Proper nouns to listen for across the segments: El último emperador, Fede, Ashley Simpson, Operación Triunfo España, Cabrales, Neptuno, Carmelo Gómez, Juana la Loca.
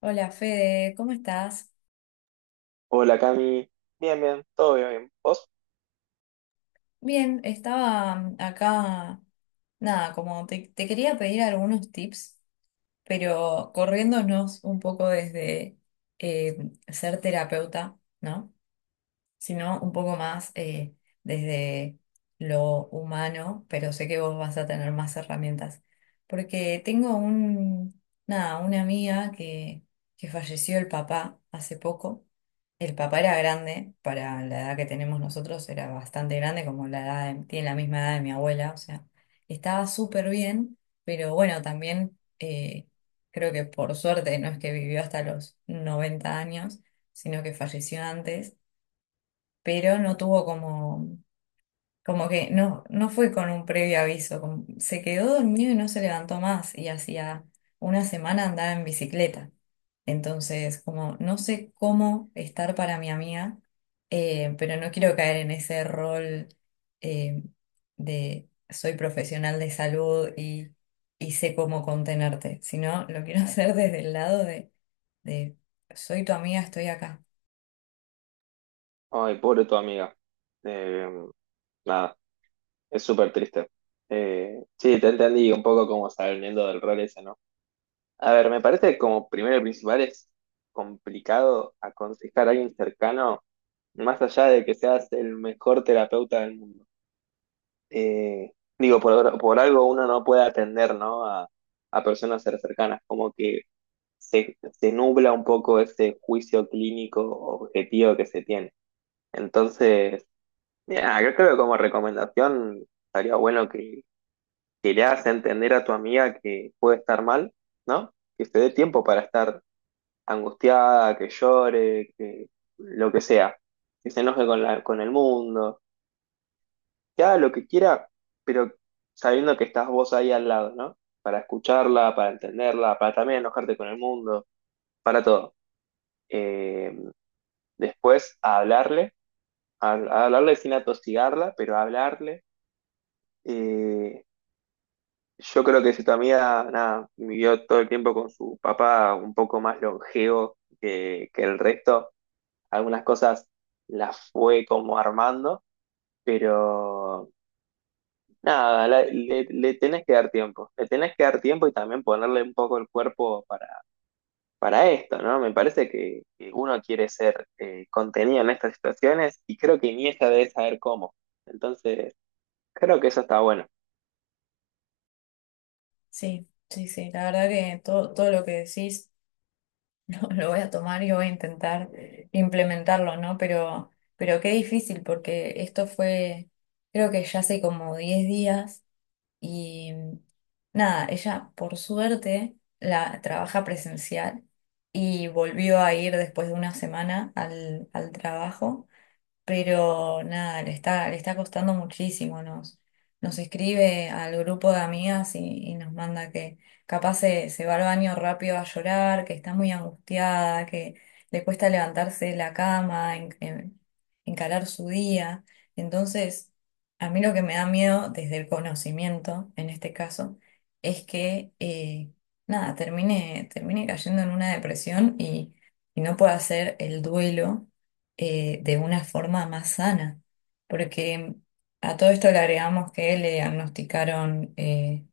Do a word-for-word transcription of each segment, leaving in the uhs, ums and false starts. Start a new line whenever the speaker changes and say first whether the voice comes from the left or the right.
left: Hola Fede, ¿cómo estás?
right: Hola Cami, bien, bien, todo bien, bien. ¿Vos?
left: Bien, estaba mm, acá, nada, como te, te quería pedir algunos tips, pero corriéndonos un poco desde eh, ser terapeuta, ¿no? Sino un poco más eh, desde lo humano, pero sé que vos vas a tener más herramientas. Porque tengo un, nada, una amiga que, que falleció el papá hace poco. El papá era grande, para la edad que tenemos nosotros era bastante grande, como la edad de- tiene la misma edad de mi abuela, o sea, estaba súper bien, pero bueno, también eh, creo que por suerte no es que vivió hasta los noventa años, sino que falleció antes, pero no tuvo como, como que no, no fue con un previo aviso, como- se quedó dormido y no se levantó más, y hacía una semana andaba en bicicleta. Entonces, como no sé cómo estar para mi amiga, eh, pero no quiero caer en ese rol eh, de soy profesional de salud y, y sé cómo contenerte, sino lo quiero hacer desde el lado de, de soy tu amiga, estoy acá.
right: Ay, pobre tu amiga. Eh, Nada, es súper triste. Eh, sí, te entendí un poco como saliendo del rol ese, ¿no? A ver, me parece que como primero y principal es complicado aconsejar a alguien cercano, más allá de que seas el mejor terapeuta del mundo. Eh, Digo, por, por algo uno no puede atender, ¿no? A, a personas cer- cercanas, como que se, se nubla un poco ese juicio clínico objetivo que se tiene. Entonces, ya, yo creo que como recomendación estaría bueno que, que le hagas entender a tu amiga que puede estar mal, ¿no? Que se dé tiempo para estar angustiada, que llore, que lo que sea, que se enoje con la, con el mundo, que haga lo que quiera, pero sabiendo que estás vos ahí al lado, ¿no? Para escucharla, para entenderla, para también enojarte con el mundo, para todo. Eh, Después, a hablarle, a, a hablarle sin atosigarla, pero a hablarle Eh, yo creo que si tu amiga, nada, vivió todo el tiempo con su papá un poco más longevo que, que el resto, algunas cosas las fue como armando, pero nada, la- le, le tenés que dar tiempo, le tenés que dar tiempo y también ponerle un poco el cuerpo para, para esto, ¿no? Me parece que, que uno quiere ser eh, contenido en estas situaciones y creo que Iniesta debe saber cómo. Entonces, creo que eso está bueno.
left: Sí, sí, sí. La verdad que todo, todo lo que decís lo, lo voy a tomar y voy a intentar implementarlo, ¿no? Pero, pero qué difícil, porque esto fue, creo que ya hace como diez días y nada, ella por suerte la trabaja presencial y volvió a ir después de una semana al, al trabajo, pero nada, le está, le está costando muchísimo. Nos, nos escribe al grupo de amigas y, y nos manda que capaz se, se va al baño rápido a llorar, que está muy angustiada, que le cuesta levantarse de la cama, en- en- encarar su día. Entonces, a mí lo que me da miedo, desde el conocimiento, en este caso, es que eh, nada, termine, termine cayendo en una depresión y, y no pueda hacer el duelo eh, de una forma más sana, porque a todo esto le agregamos que le diagnosticaron eh,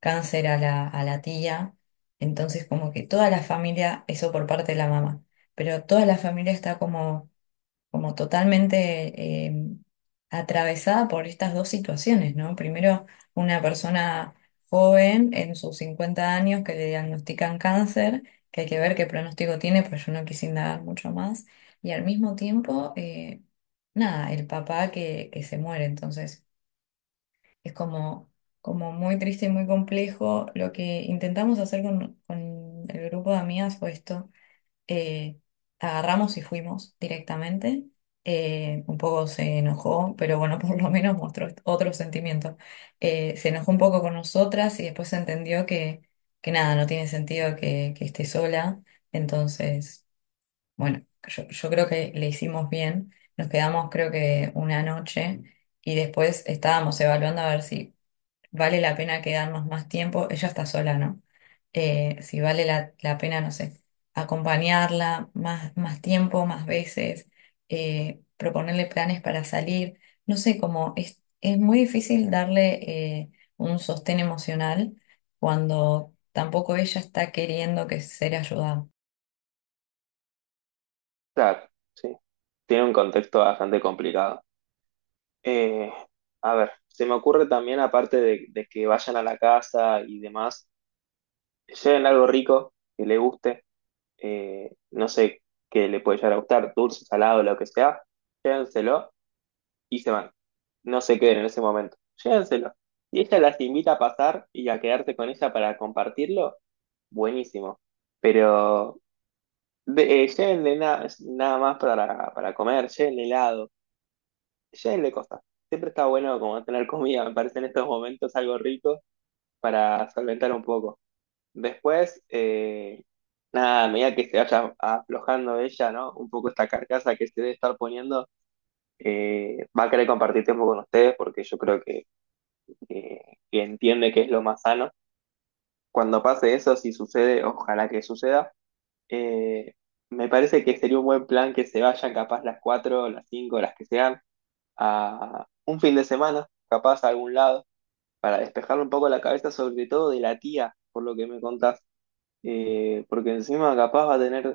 left: cáncer a la, a la tía, entonces como que toda la familia, eso por parte de la mamá, pero toda la familia está como como totalmente eh, atravesada por estas dos situaciones, ¿no? Primero, una persona joven en sus cincuenta años que le diagnostican cáncer, que hay que ver qué pronóstico tiene, pues yo no quise indagar mucho más, y al mismo tiempo, eh, nada, el papá que, que se muere, entonces es como, como muy triste y muy complejo. Lo que intentamos hacer con, con el grupo de amigas fue esto, eh, agarramos y fuimos directamente. Eh, un poco se enojó, pero bueno, por lo menos mostró otro sentimiento. Eh, se enojó un poco con nosotras y después entendió que, que nada, no tiene sentido que, que esté sola. Entonces, bueno, yo, yo creo que le hicimos bien. Nos quedamos creo que una noche y después estábamos evaluando a ver si vale la pena quedarnos más tiempo, ella está sola, ¿no? Eh, si vale la, la pena, no sé, acompañarla más, más tiempo, más veces, eh, proponerle planes para salir, no sé, como es, es muy difícil darle eh, un sostén emocional cuando tampoco ella está queriendo que ser ayudada.
right: Claro, sí, tiene un contexto bastante complicado. Eh, a ver, se me ocurre también, aparte de, de que vayan a la casa y demás, lleven algo rico que le guste, eh, no sé qué le puede llegar a gustar, dulce, salado, lo que sea, llévenselo y se van. No se queden en ese momento, llévenselo. Y ella las invita a pasar y a quedarse con ella para compartirlo, buenísimo. Pero de, eh, llévenle na- nada más para, para comer, llévenle helado le cosas Siempre está bueno como tener comida, me parece en estos momentos algo rico para solventar un poco. Después, eh, nada, a medida que se vaya aflojando ella, ¿no? Un poco esta carcasa que se debe estar poniendo, eh, va a querer compartir tiempo con ustedes porque yo creo que, que- que entiende que es lo más sano. Cuando pase eso, si sucede, ojalá que suceda, eh, me parece que sería un buen plan que se vayan capaz las cuatro las cinco las que sean, a un fin de semana, capaz a algún lado para despejarme un poco la cabeza, sobre todo de la tía, por lo que me contás. Eh, porque encima capaz va a tener,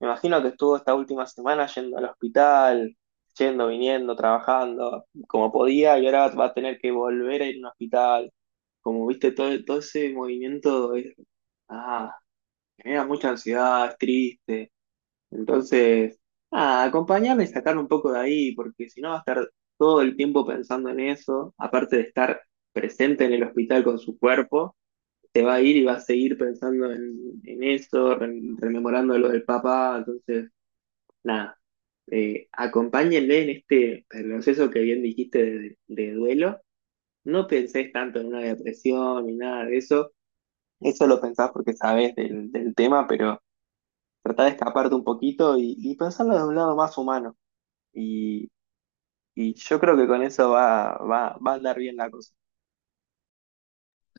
right: me imagino que estuvo esta última semana yendo al hospital, yendo, viniendo, trabajando como podía, y ahora va a tener que volver a ir a un hospital. Como viste, todo, todo ese movimiento es, ah, genera mucha ansiedad, es triste. Entonces, ah, acompañarme y sacar un poco de ahí, porque si no va a estar todo el tiempo pensando en eso, aparte de estar presente en el hospital con su cuerpo se va a ir y va a seguir pensando en, en eso, re- rememorando lo del papá, entonces, nada, eh, acompáñenle en este proceso que bien dijiste de, de duelo, no pensés tanto en una depresión ni nada de eso, eso lo pensás porque sabés del, del tema, pero tratá de escaparte un poquito y, y pensarlo de un lado más humano, y, y yo creo que con eso va, va, va a andar bien la cosa.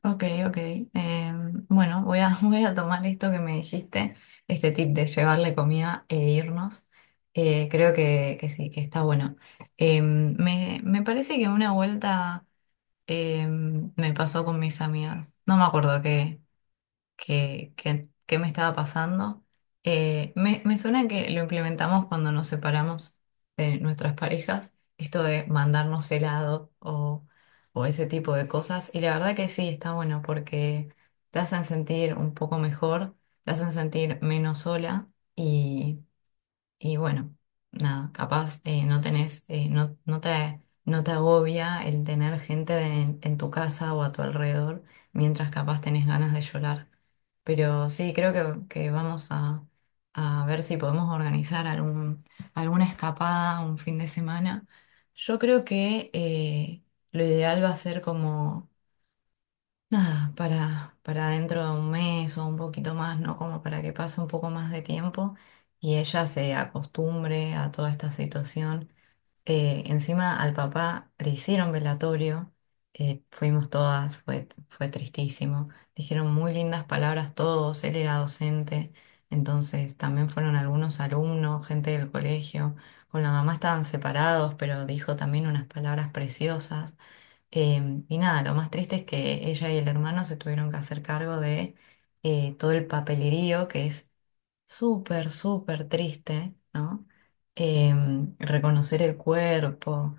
left: Ok, ok. Eh, bueno, voy a, voy a tomar esto que me dijiste, este tip de llevarle comida e irnos. Eh, creo que, que sí, que está bueno. Eh, me, me parece que una vuelta eh, me pasó con mis amigas. No me acuerdo qué que que qué me estaba pasando. Eh, me, me suena que lo implementamos cuando nos separamos de nuestras parejas, esto de mandarnos helado o, o ese tipo de cosas. Y la verdad que sí, está bueno porque te hacen sentir un poco mejor, te hacen sentir menos sola y bueno, nada, capaz eh, no tenés, eh, no, no te, no te agobia el tener gente en, en tu casa o a tu alrededor, mientras capaz tenés ganas de llorar. Pero sí, creo que, que vamos a, a, ver si podemos organizar algún, alguna escapada un fin de semana. Yo creo que eh, lo ideal va a ser como, nada, para, para dentro de un mes o un poquito más, ¿no? Como para que pase un poco más de tiempo y ella se acostumbre a toda esta situación. Eh, encima al papá le hicieron velatorio, eh, fuimos todas, fue, fue tristísimo. Dijeron muy lindas palabras todos, él era docente, entonces también fueron algunos alumnos, gente del colegio. Con la mamá estaban separados, pero dijo también unas palabras preciosas. Em, y nada, lo más triste es que ella y el hermano se tuvieron que hacer cargo de eh, todo el papelerío, que es súper, súper triste, ¿no? Em, reconocer el cuerpo,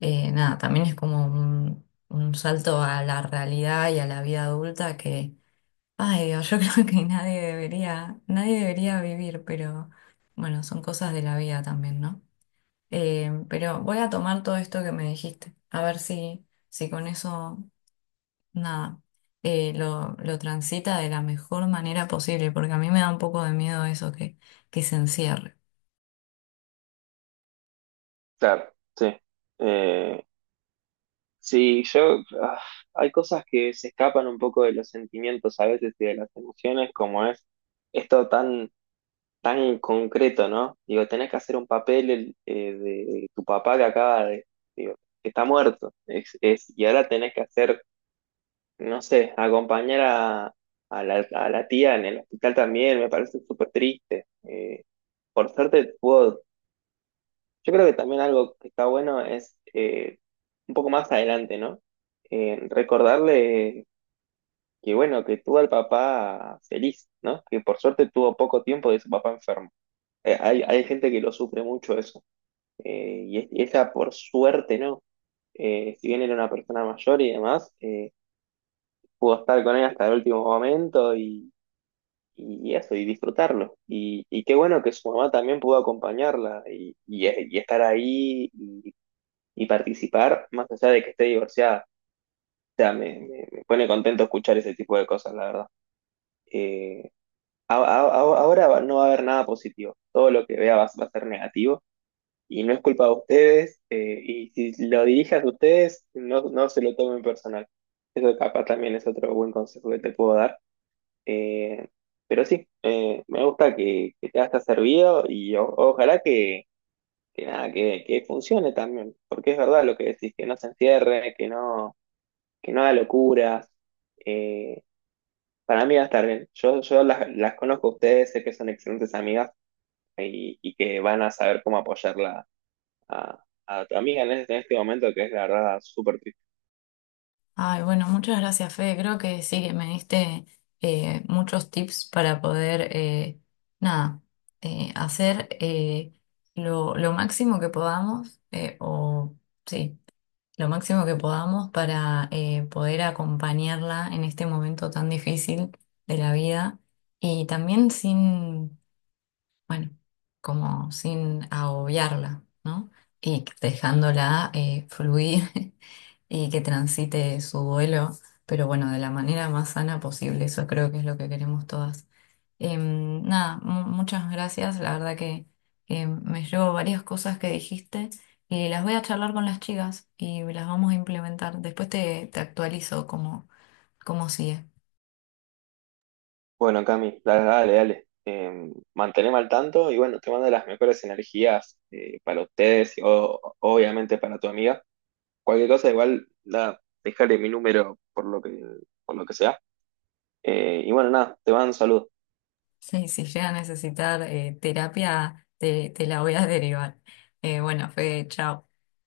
left: eh, nada, también es como un, un salto a la realidad y a la vida adulta que, ay Dios, yo creo que nadie debería, nadie debería vivir, pero bueno, son cosas de la vida también, ¿no? Em, pero voy a tomar todo esto que me dijiste, a ver si... Si con eso nada, eh, lo, lo transita de la mejor manera posible, porque a mí me da un poco de miedo eso que, que se encierre.
right: Claro, sí. Eh, Sí, yo, ah, hay cosas que se escapan un poco de los sentimientos a veces y de las emociones, como es esto tan, tan concreto, ¿no? Digo, tenés que hacer un papel el, eh, de tu papá que acaba de, digo, que está muerto, es, es, y ahora tenés que hacer, no sé, acompañar a, a la, a la tía en el hospital también, me parece súper triste. Eh, por suerte puedo yo creo que también algo que está bueno es eh, un poco más adelante, ¿no? Eh, recordarle que, bueno, que tuvo al papá feliz, ¿no? Que por suerte tuvo poco tiempo de su papá enfermo. Eh, hay, hay gente que lo sufre mucho eso. Eh, y, es- y ella, por suerte, ¿no? Eh, si bien era una persona mayor y demás, eh, pudo estar con él hasta el último momento y, y eso, y disfrutarlo. Y, y qué bueno que su mamá también pudo acompañarla y, y- y estar ahí y participar, más allá de que esté divorciada. O sea, me, me- me pone contento escuchar ese tipo de cosas, la verdad. Eh, a- a- a- Ahora va- no va a haber nada positivo. Todo lo que vea va, va a ser negativo. Y no es culpa de ustedes. Eh, y si lo dirigen ustedes, no, no se lo tomen personal. Eso capaz también es otro buen consejo que te puedo dar. Eh, pero sí, eh, me gusta que, que te haya servido y o- ojalá que, que nada, que, que funcione también. Porque es verdad lo que decís, que no se encierre, que no que no haga locuras. eh, para mí va a estar bien. Yo, yo las, las conozco a ustedes, sé que son excelentes amigas eh, y, y que van a saber cómo apoyarla a, a tu amiga en este, en este momento, que es la verdad súper triste.
left: Ay, bueno, muchas gracias, Fede. Creo que sí que me diste eh, muchos tips para poder, eh, nada, eh, hacer eh, lo, lo máximo que podamos, eh, o sí, lo máximo que podamos para eh, poder acompañarla en este momento tan difícil de la vida y también sin Bueno, como sin agobiarla, ¿no? Y dejándola eh, fluir y que transite su duelo, pero bueno, de la manera más sana posible, eso creo que es lo que queremos todas. Em, nada, mu- muchas gracias, la verdad que que me llevo varias cosas que dijiste y las voy a charlar con las chicas y las vamos a implementar. Después te, te actualizo cómo, cómo, sigue.
right: Bueno, Cami, dale, dale, dale. Eh, manteneme al tanto y bueno, te mando las mejores energías eh, para ustedes y o- obviamente para tu amiga. Cualquier cosa, igual, nada, dejarle mi número por lo que, por lo que sea. Eh, y bueno, nada, te mando un saludo.
left: Sí, si llega a necesitar eh, terapia, te, te la voy a derivar. Eh, bueno, Fede, chao.